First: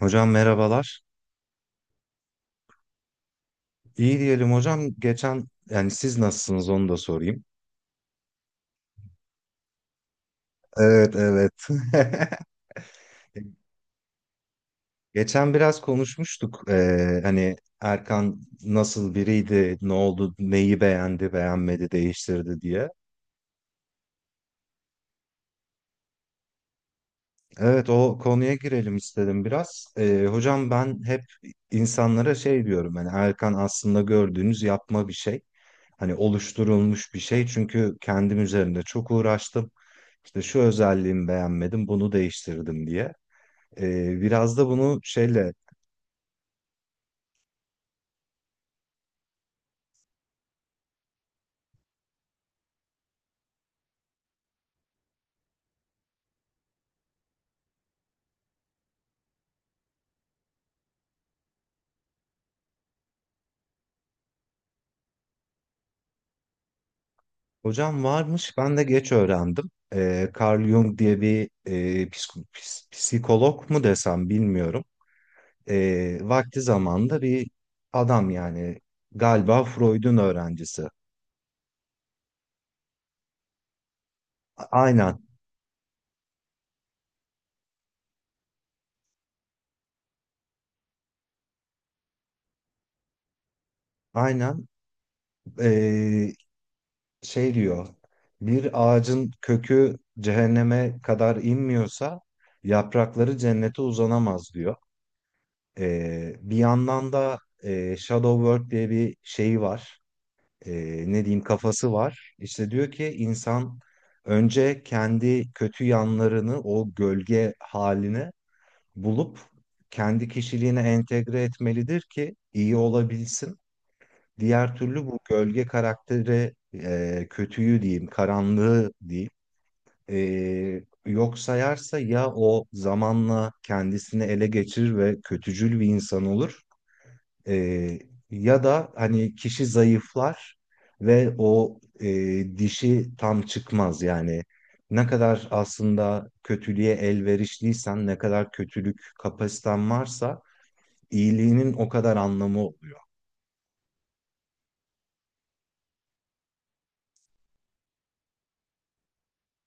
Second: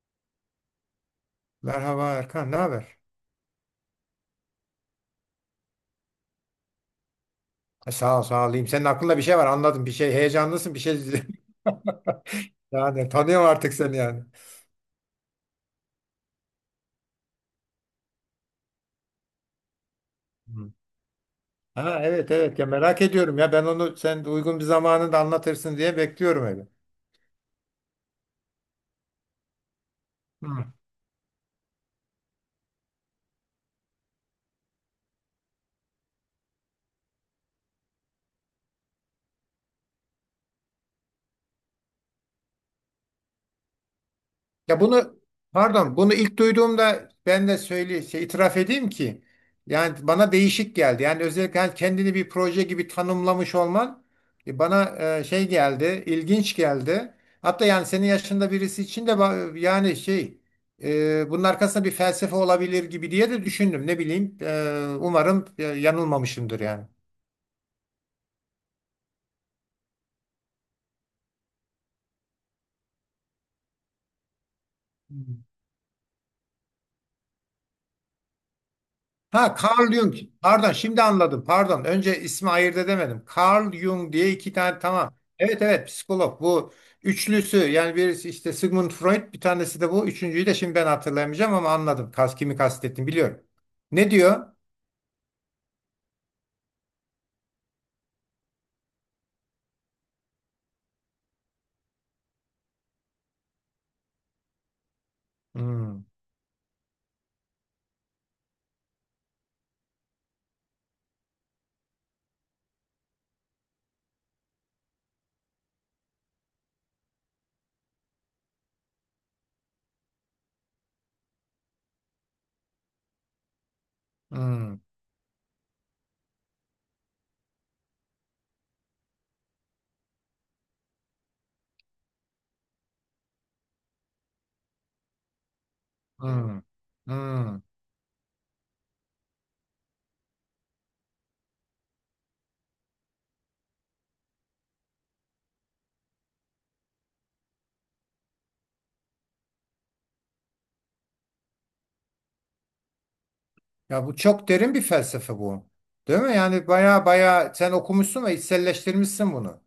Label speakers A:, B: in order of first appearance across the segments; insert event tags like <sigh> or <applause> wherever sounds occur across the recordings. A: Hocam merhabalar.
B: Merhaba Erkan, ne haber?
A: İyi diyelim hocam. Geçen yani siz nasılsınız onu da sorayım.
B: Sağ ol, sağ olayım. Senin aklında bir şey var, anladım. Bir şey heyecanlısın, bir şey.
A: Evet,
B: <laughs>
A: evet.
B: Yani tanıyorum
A: <laughs>
B: artık seni yani.
A: Geçen biraz konuşmuştuk. Hani Erkan nasıl biriydi, ne oldu,
B: Hı.
A: neyi beğendi, beğenmedi,
B: Ha, evet, evet,
A: değiştirdi
B: ya
A: diye.
B: merak ediyorum ya, ben onu sen uygun bir zamanında anlatırsın diye bekliyorum öyle.
A: Evet, o konuya girelim istedim biraz. Hocam
B: Hı.
A: ben hep insanlara şey diyorum, hani Erkan aslında gördüğünüz yapma bir şey. Hani oluşturulmuş bir şey, çünkü kendim üzerinde çok uğraştım. İşte şu özelliğimi beğenmedim bunu değiştirdim diye. Biraz da
B: Ya
A: bunu
B: bunu
A: şeyle
B: Pardon, bunu ilk duyduğumda ben de söyle şey, itiraf edeyim ki yani bana değişik geldi. Yani özellikle hani kendini bir proje gibi tanımlamış olman bana şey geldi, ilginç geldi. Hatta yani senin yaşında birisi için de yani şey, bunun arkasında bir felsefe olabilir gibi diye de düşündüm. Ne bileyim, umarım yanılmamışımdır yani.
A: hocam varmış, ben de geç öğrendim. Carl Jung diye bir psikolog mu desem bilmiyorum. Vakti zamanda bir adam yani,
B: Ha,
A: galiba
B: Carl Jung.
A: Freud'un
B: Pardon,
A: öğrencisi.
B: şimdi anladım. Pardon. Önce ismi ayırt edemedim. Carl Jung diye iki tane, tamam.
A: Aynen,
B: Evet, evet, psikolog bu üçlüsü, yani birisi işte Sigmund Freud, bir tanesi de bu. Üçüncüyü de şimdi ben hatırlayamayacağım ama anladım. Kas, kimi kastettim biliyorum. Ne diyor?
A: aynen. E, Şey diyor, bir ağacın kökü cehenneme kadar inmiyorsa yaprakları cennete uzanamaz diyor.
B: Hmm.
A: Bir yandan da Shadow Work diye bir şeyi var. E, Ne diyeyim, kafası var. İşte diyor ki, insan önce kendi kötü yanlarını, o gölge halini bulup kendi kişiliğine entegre etmelidir ki iyi olabilsin.
B: Hmm.
A: Diğer türlü bu gölge karakteri, kötüyü diyeyim, karanlığı diyeyim, yok sayarsa ya, o zamanla kendisini ele geçirir ve kötücül bir insan
B: Hmm.
A: olur. E,
B: Hmm.
A: Ya da hani kişi zayıflar ve o dişi tam çıkmaz yani. Ne kadar aslında kötülüğe elverişliysen, ne kadar kötülük kapasiten varsa İyiliğinin o kadar anlamı oluyor.
B: Ya bu çok derin bir felsefe bu. Değil mi? Yani baya baya sen okumuşsun ve içselleştirmişsin bunu.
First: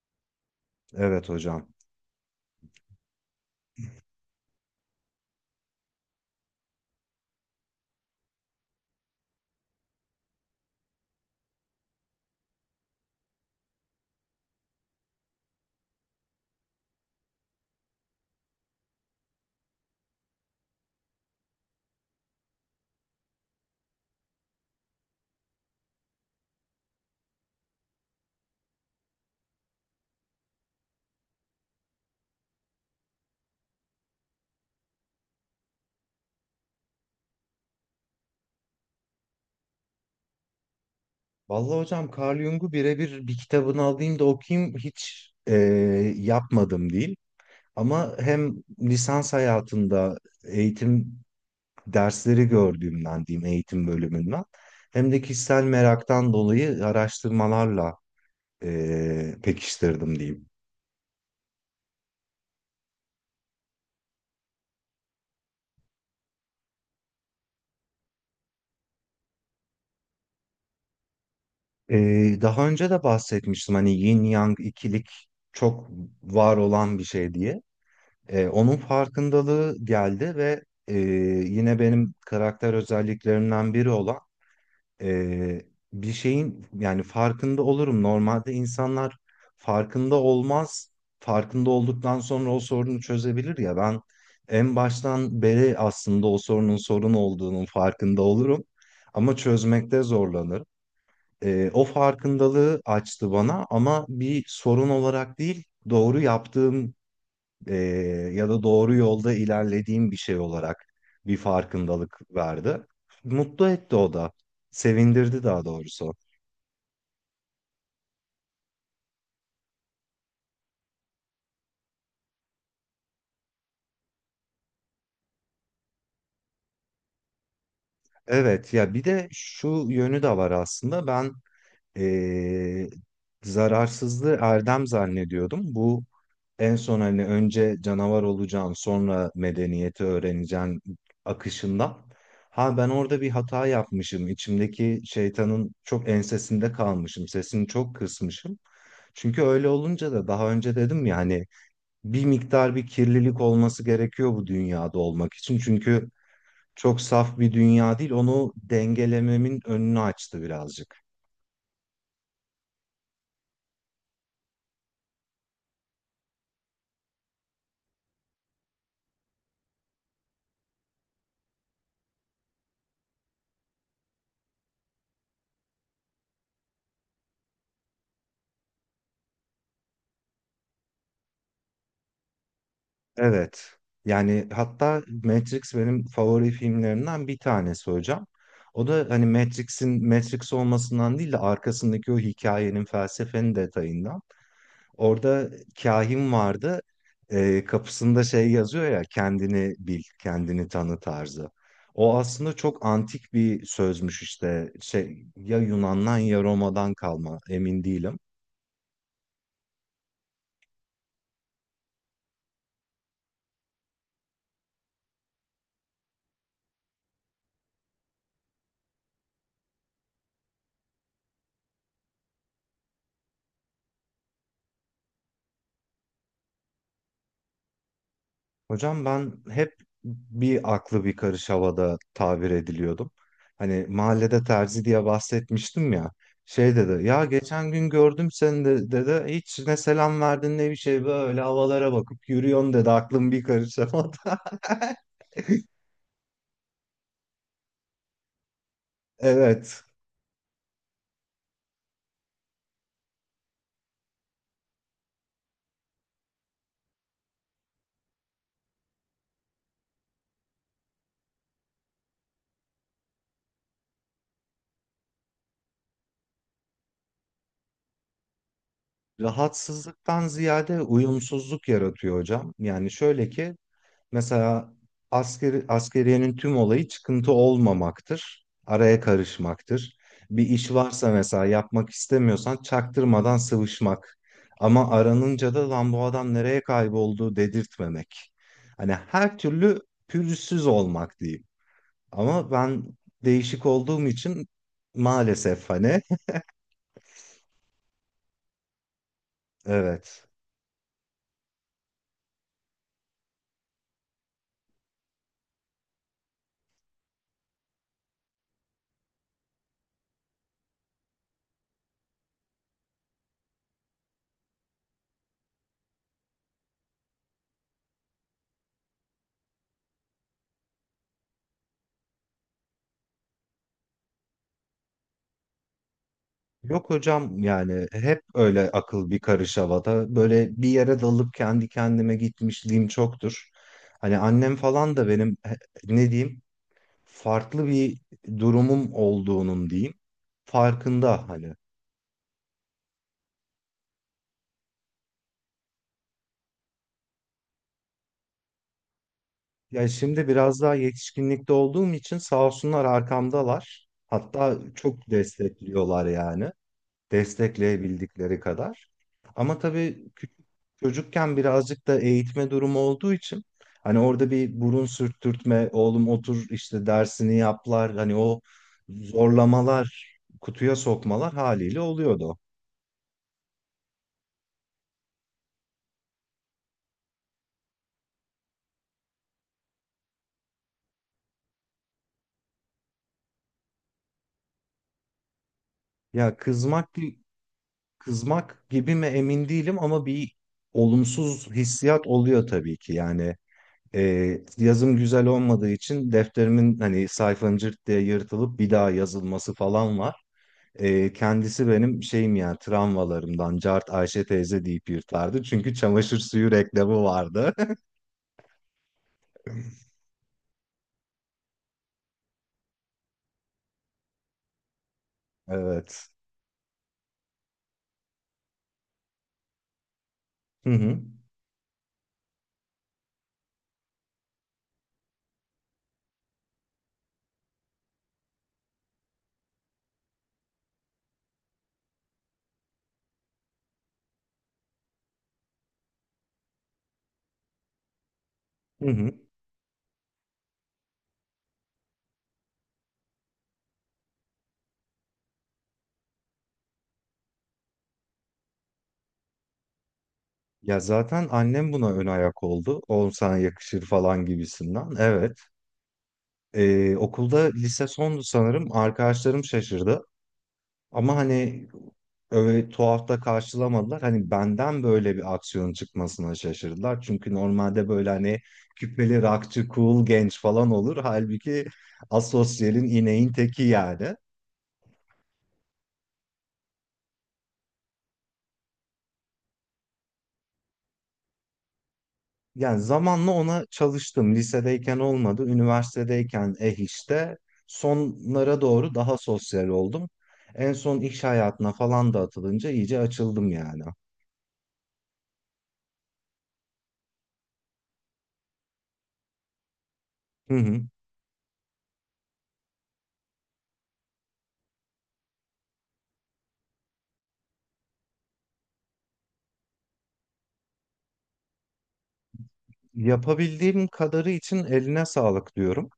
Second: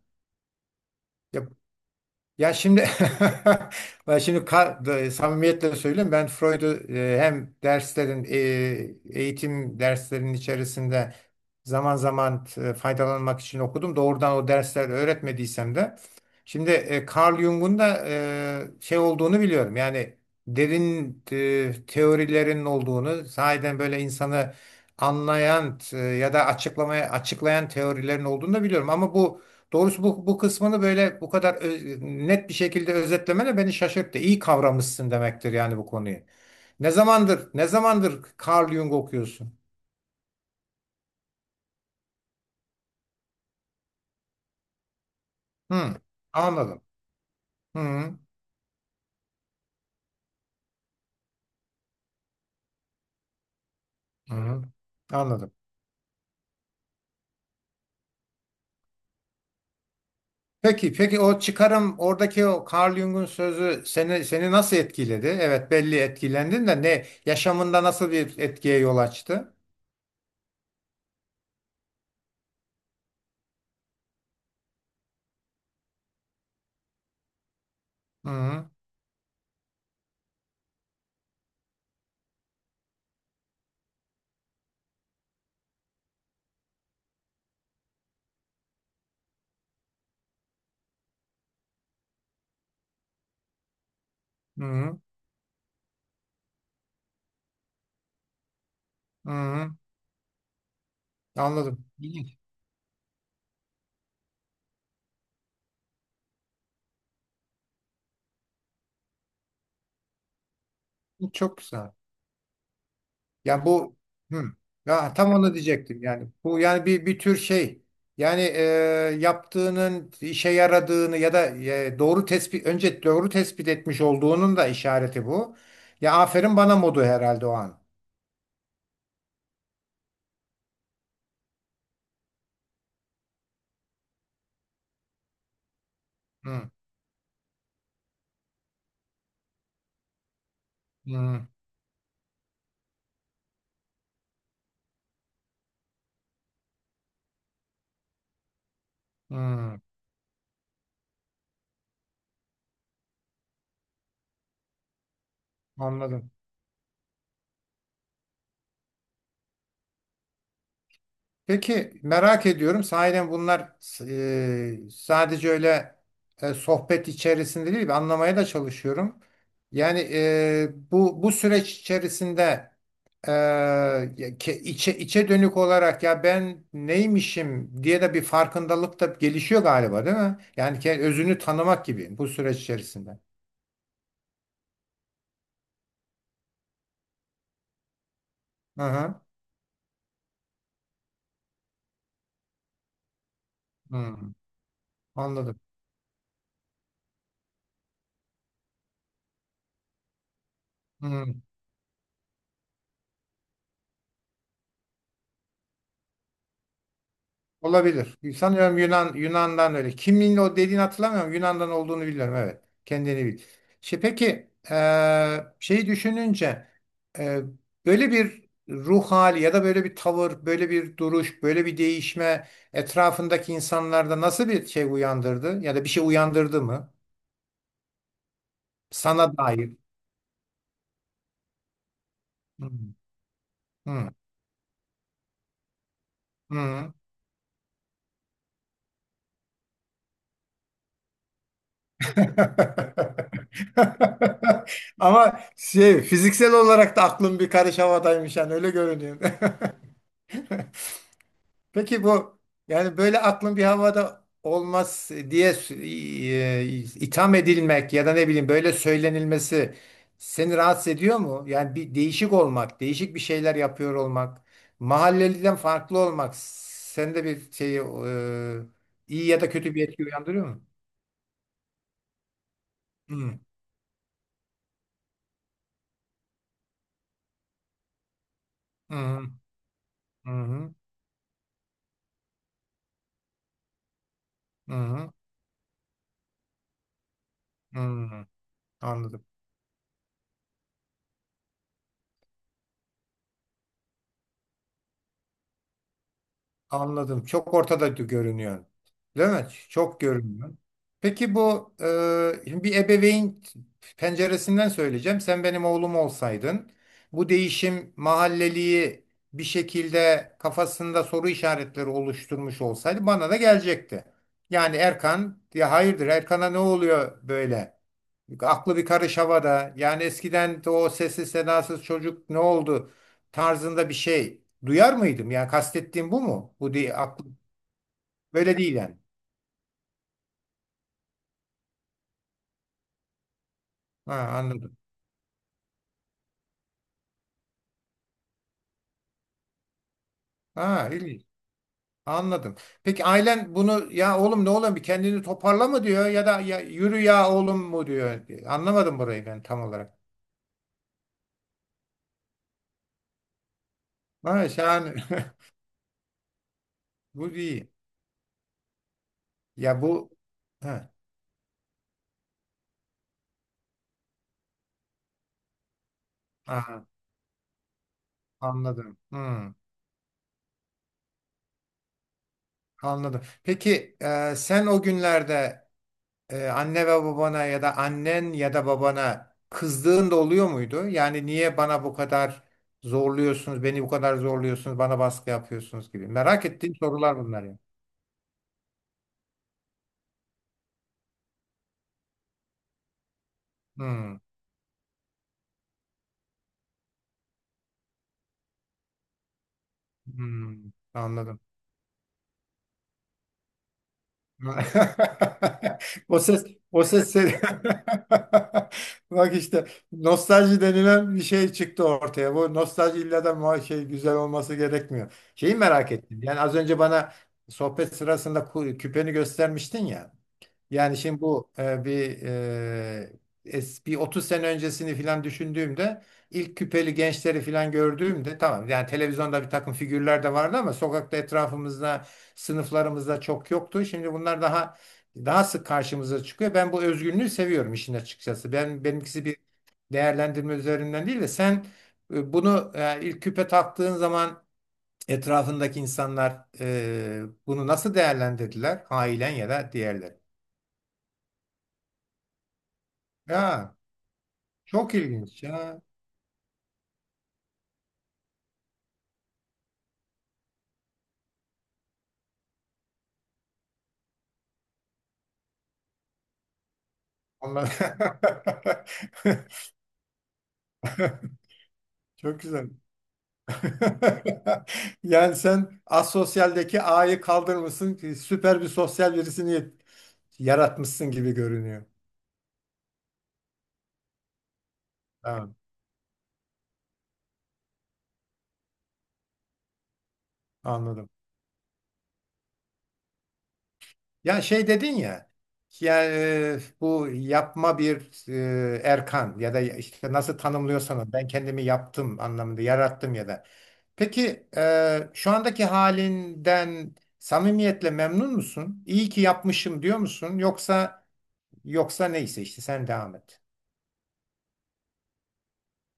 A: Evet
B: Ya
A: hocam.
B: Şimdi <laughs> ben şimdi samimiyetle söyleyeyim, ben Freud'u, hem derslerin eğitim derslerinin içerisinde zaman zaman faydalanmak için okudum. Doğrudan o dersler öğretmediysem de şimdi Carl Jung'un da şey olduğunu biliyorum. Yani derin teorilerin olduğunu, sahiden böyle insanı anlayan, ya da açıklayan teorilerin olduğunu da biliyorum ama doğrusu bu kısmını böyle bu kadar net bir şekilde özetlemene beni şaşırttı. İyi kavramışsın demektir yani bu konuyu. Ne zamandır Carl Jung okuyorsun?
A: Vallahi hocam, Carl Jung'u birebir bir kitabını alayım da okuyayım hiç
B: Hı, anladım.
A: yapmadım değil.
B: Hı.
A: Ama hem lisans hayatında eğitim dersleri gördüğümden diyeyim, eğitim bölümünden,
B: Hı,
A: hem de
B: anladım.
A: kişisel meraktan dolayı araştırmalarla pekiştirdim diyeyim.
B: Peki, peki o çıkarım, oradaki o Carl Jung'un sözü seni nasıl etkiledi? Evet, belli etkilendin de ne yaşamında nasıl bir etkiye yol açtı?
A: E, Daha önce de bahsetmiştim hani yin yang ikilik çok var olan bir şey diye.
B: Hı.
A: Onun farkındalığı geldi ve e, yine benim karakter özelliklerimden biri olan, e, bir şeyin yani farkında olurum. Normalde insanlar farkında olmaz. Farkında olduktan sonra o sorunu çözebilir, ya ben en
B: Hı.
A: baştan beri aslında o sorunun sorun olduğunun farkında olurum. Ama
B: Hı,
A: çözmekte zorlanırım. O
B: anladım. İyi.
A: farkındalığı açtı bana, ama bir sorun olarak değil, doğru yaptığım e, ya da doğru yolda ilerlediğim bir şey olarak bir
B: Çok güzel.
A: farkındalık verdi.
B: Ya
A: Mutlu etti
B: bu
A: o da.
B: hı, ya tam
A: Sevindirdi
B: onu
A: daha
B: diyecektim
A: doğrusu.
B: yani. Bu yani bir tür şey. Yani, yaptığının işe yaradığını ya da, doğru tespit önce doğru tespit etmiş olduğunun da işareti bu. Ya aferin bana modu herhalde o an.
A: Evet, ya bir de şu yönü de var aslında. Ben e, zararsızlığı erdem zannediyordum. Bu
B: Hı.
A: en son hani önce canavar olacaksın sonra medeniyeti öğreneceksin
B: Hı.
A: akışında. Ha, ben orada bir hata yapmışım. İçimdeki şeytanın çok ensesinde kalmışım. Sesini çok kısmışım. Çünkü öyle
B: Hı.
A: olunca da, daha önce dedim ya hani, bir miktar bir kirlilik olması gerekiyor bu dünyada olmak için. Çünkü
B: Anladım.
A: çok saf bir dünya değil. Onu dengelememin önünü açtı birazcık.
B: Peki, merak ediyorum sahiden bunlar, sadece öyle sohbet içerisinde değil, ben anlamaya da çalışıyorum. Yani, bu süreç içerisinde ya içe dönük olarak, ya ben neymişim diye de bir farkındalık da gelişiyor galiba, değil mi? Yani özünü tanımak gibi bu süreç içerisinde.
A: Evet. Yani hatta Matrix benim favori filmlerimden bir tanesi hocam.
B: Hı
A: O da
B: hı.
A: hani Matrix'in Matrix olmasından değil de arkasındaki o hikayenin, felsefenin
B: Hı.
A: detayından. Orada
B: Anladım.
A: kahin vardı. Kapısında şey yazıyor ya, kendini bil, kendini tanı
B: Hı.
A: tarzı. O aslında çok antik bir sözmüş işte. Şey, ya Yunan'dan ya Roma'dan kalma, emin
B: Olabilir.
A: değilim.
B: Sanıyorum Yunan'dan öyle. Kimliğin o dediğini hatırlamıyorum. Yunan'dan olduğunu biliyorum. Evet. Kendini bil. Şey, peki şeyi düşününce, eee, böyle bir ruh hali ya da böyle bir tavır, böyle bir duruş, böyle bir değişme etrafındaki insanlarda nasıl bir şey uyandırdı ya da bir şey uyandırdı mı?
A: Hocam ben
B: Sana dair.
A: hep bir aklı bir karış havada tabir
B: Hmm.
A: ediliyordum. Hani
B: Hmm.
A: mahallede terzi diye bahsetmiştim ya. Şey
B: Hmm.
A: dedi ya, geçen gün gördüm seni de, dedi, hiç ne selam verdin ne bir şey, böyle havalara bakıp yürüyorsun dedi,
B: <laughs>
A: aklım bir karış havada.
B: Ama
A: <laughs>
B: şey, fiziksel olarak da aklım bir karış havadaymış yani, öyle görünüyor. <laughs>
A: Evet,
B: Peki bu, yani böyle aklın bir havada olmaz diye itham edilmek ya da ne bileyim böyle söylenilmesi seni rahatsız ediyor mu? Yani bir değişik olmak, değişik bir şeyler yapıyor olmak, mahalleliden farklı olmak sende bir şeyi, iyi ya da kötü bir etki
A: rahatsızlıktan
B: uyandırıyor mu?
A: ziyade uyumsuzluk yaratıyor hocam. Yani şöyle
B: Hı
A: ki, mesela askeriyenin tüm olayı çıkıntı olmamaktır. Araya
B: hı
A: karışmaktır.
B: hı
A: Bir iş
B: hı
A: varsa mesela yapmak istemiyorsan çaktırmadan sıvışmak. Ama
B: hı
A: aranınca da lan bu adam nereye kayboldu
B: hı.
A: dedirtmemek. Hani
B: Anladım.
A: her türlü pürüzsüz olmak diyeyim. Ama ben değişik olduğum için maalesef hani
B: Anladım. Çok ortada görünüyor. Değil mi?
A: <laughs>
B: Çok
A: evet.
B: görünüyor. Peki bu, şimdi bir ebeveyn penceresinden söyleyeceğim. Sen benim oğlum olsaydın bu değişim mahalleliği bir şekilde kafasında soru işaretleri oluşturmuş olsaydı bana da gelecekti. Yani Erkan, ya hayırdır, Erkan'a ne oluyor böyle? Aklı bir karış havada. Yani eskiden de o sessiz sedasız çocuk ne oldu tarzında bir şey duyar mıydım? Yani kastettiğim bu mu? Bu
A: Yok
B: değil.
A: hocam,
B: Aklım
A: yani hep
B: böyle
A: öyle
B: değil yani.
A: akıl bir karış havada. Böyle bir yere dalıp kendi kendime gitmişliğim çoktur.
B: Ha,
A: Hani annem
B: anladım.
A: falan da benim ne diyeyim, farklı bir durumum olduğunun diyeyim,
B: Ha, ilginç.
A: farkında hani.
B: Anladım. Peki ailen bunu, ya oğlum ne oğlum bir kendini toparla mı diyor, ya da ya yürü ya oğlum mu diyor. Anlamadım burayı ben tam
A: Ya
B: olarak.
A: şimdi biraz daha yetişkinlikte olduğum için sağ olsunlar arkamdalar.
B: Ha,
A: Hatta
B: şahane.
A: çok destekliyorlar yani.
B: <laughs> Bu iyi.
A: Destekleyebildikleri kadar. Ama
B: Ya
A: tabii
B: bu
A: küçük
B: ha,
A: çocukken birazcık da eğitme durumu olduğu için, hani orada bir burun sürttürtme, oğlum otur
B: aha,
A: işte dersini yaplar, hani o
B: anladım. Hmm,
A: zorlamalar, kutuya sokmalar haliyle oluyordu.
B: anladım. Peki, sen o günlerde anne ve babana ya da annen ya da babana kızdığın da oluyor muydu? Yani niye bana bu kadar zorluyorsunuz, bana baskı yapıyorsunuz gibi.
A: Ya
B: Merak ettiğim sorular bunlar ya.
A: kızmak gibi mi emin değilim, ama bir olumsuz hissiyat oluyor tabii ki. Yani
B: Hmm.
A: yazım güzel olmadığı için defterimin, hani sayfanın, cırt diye yırtılıp bir daha yazılması falan var.
B: Hmm, anladım.
A: Kendisi benim şeyim yani, travmalarımdan Cart Ayşe teyze deyip
B: <laughs>
A: yırtardı. Çünkü çamaşır
B: O ses,
A: suyu
B: o
A: reklamı
B: ses seni...
A: vardı.
B: <laughs> Bak işte,
A: <laughs>
B: nostalji denilen bir şey çıktı ortaya. Bu nostalji illa da şey, güzel olması gerekmiyor. Şeyi merak
A: Evet.
B: ettim. Yani az önce bana sohbet sırasında küpeni göstermiştin ya.
A: Hı
B: Yani
A: hı.
B: şimdi bu, bir 30 sene öncesini filan düşündüğümde ilk küpeli gençleri filan gördüğümde, tamam yani televizyonda bir takım figürler de vardı ama sokakta etrafımızda, sınıflarımızda çok yoktu. Şimdi bunlar daha sık karşımıza çıkıyor. Ben bu özgünlüğü seviyorum işin açıkçası.
A: Hı hı.
B: Benimkisi bir değerlendirme üzerinden değil de sen bunu, ilk küpe taktığın zaman etrafındaki insanlar bunu nasıl değerlendirdiler? Ailen ya da diğerleri.
A: Ya zaten annem buna ön ayak oldu. Oğlum sana
B: Ya,
A: yakışır falan gibisinden.
B: çok
A: Evet.
B: ilginç ya.
A: Okulda lise sondu sanırım. Arkadaşlarım şaşırdı. Ama hani öyle tuhaf da karşılamadılar. Hani benden böyle bir aksiyon çıkmasına şaşırdılar. Çünkü
B: Onlar...
A: normalde böyle hani küpeli rockçı, cool genç falan olur. Halbuki
B: <laughs> Çok güzel.
A: asosyalin ineğin teki yani.
B: <laughs> Yani sen asosyaldeki A'yı kaldırmışsın, süper bir sosyal birisini yaratmışsın gibi görünüyor.
A: Yani zamanla ona çalıştım. Lisedeyken olmadı.
B: Tamam,
A: Üniversitedeyken eh işte. Sonlara doğru daha sosyal oldum. En son
B: anladım.
A: iş hayatına falan da atılınca iyice açıldım yani.
B: Ya şey dedin ya, yani, bu yapma bir Erkan ya da işte nasıl
A: Hı hı.
B: tanımlıyorsan onu, ben kendimi yaptım anlamında, yarattım ya da. Peki, şu andaki halinden samimiyetle memnun musun? İyi ki yapmışım diyor musun? Yoksa neyse işte sen devam et.
A: Yapabildiğim kadarı için eline sağlık diyorum.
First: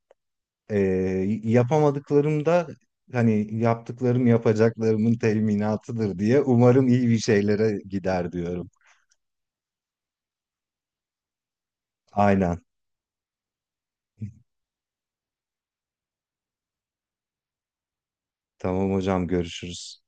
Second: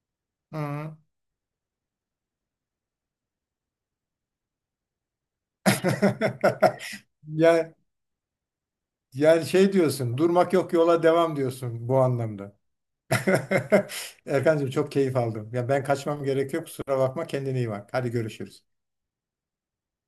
A: Ee,
B: Hı.
A: Yapamadıklarımda hani yaptıklarım yapacaklarımın teminatıdır diye umarım
B: <laughs>
A: iyi bir
B: Ya
A: şeylere gider diyorum.
B: yani şey diyorsun, durmak yok yola devam diyorsun bu anlamda.
A: Aynen.
B: <laughs> Erkancığım, çok keyif aldım. Ya ben kaçmam gerekiyor. Kusura bakma. Kendine iyi bak. Hadi görüşürüz.
A: Tamam hocam, görüşürüz.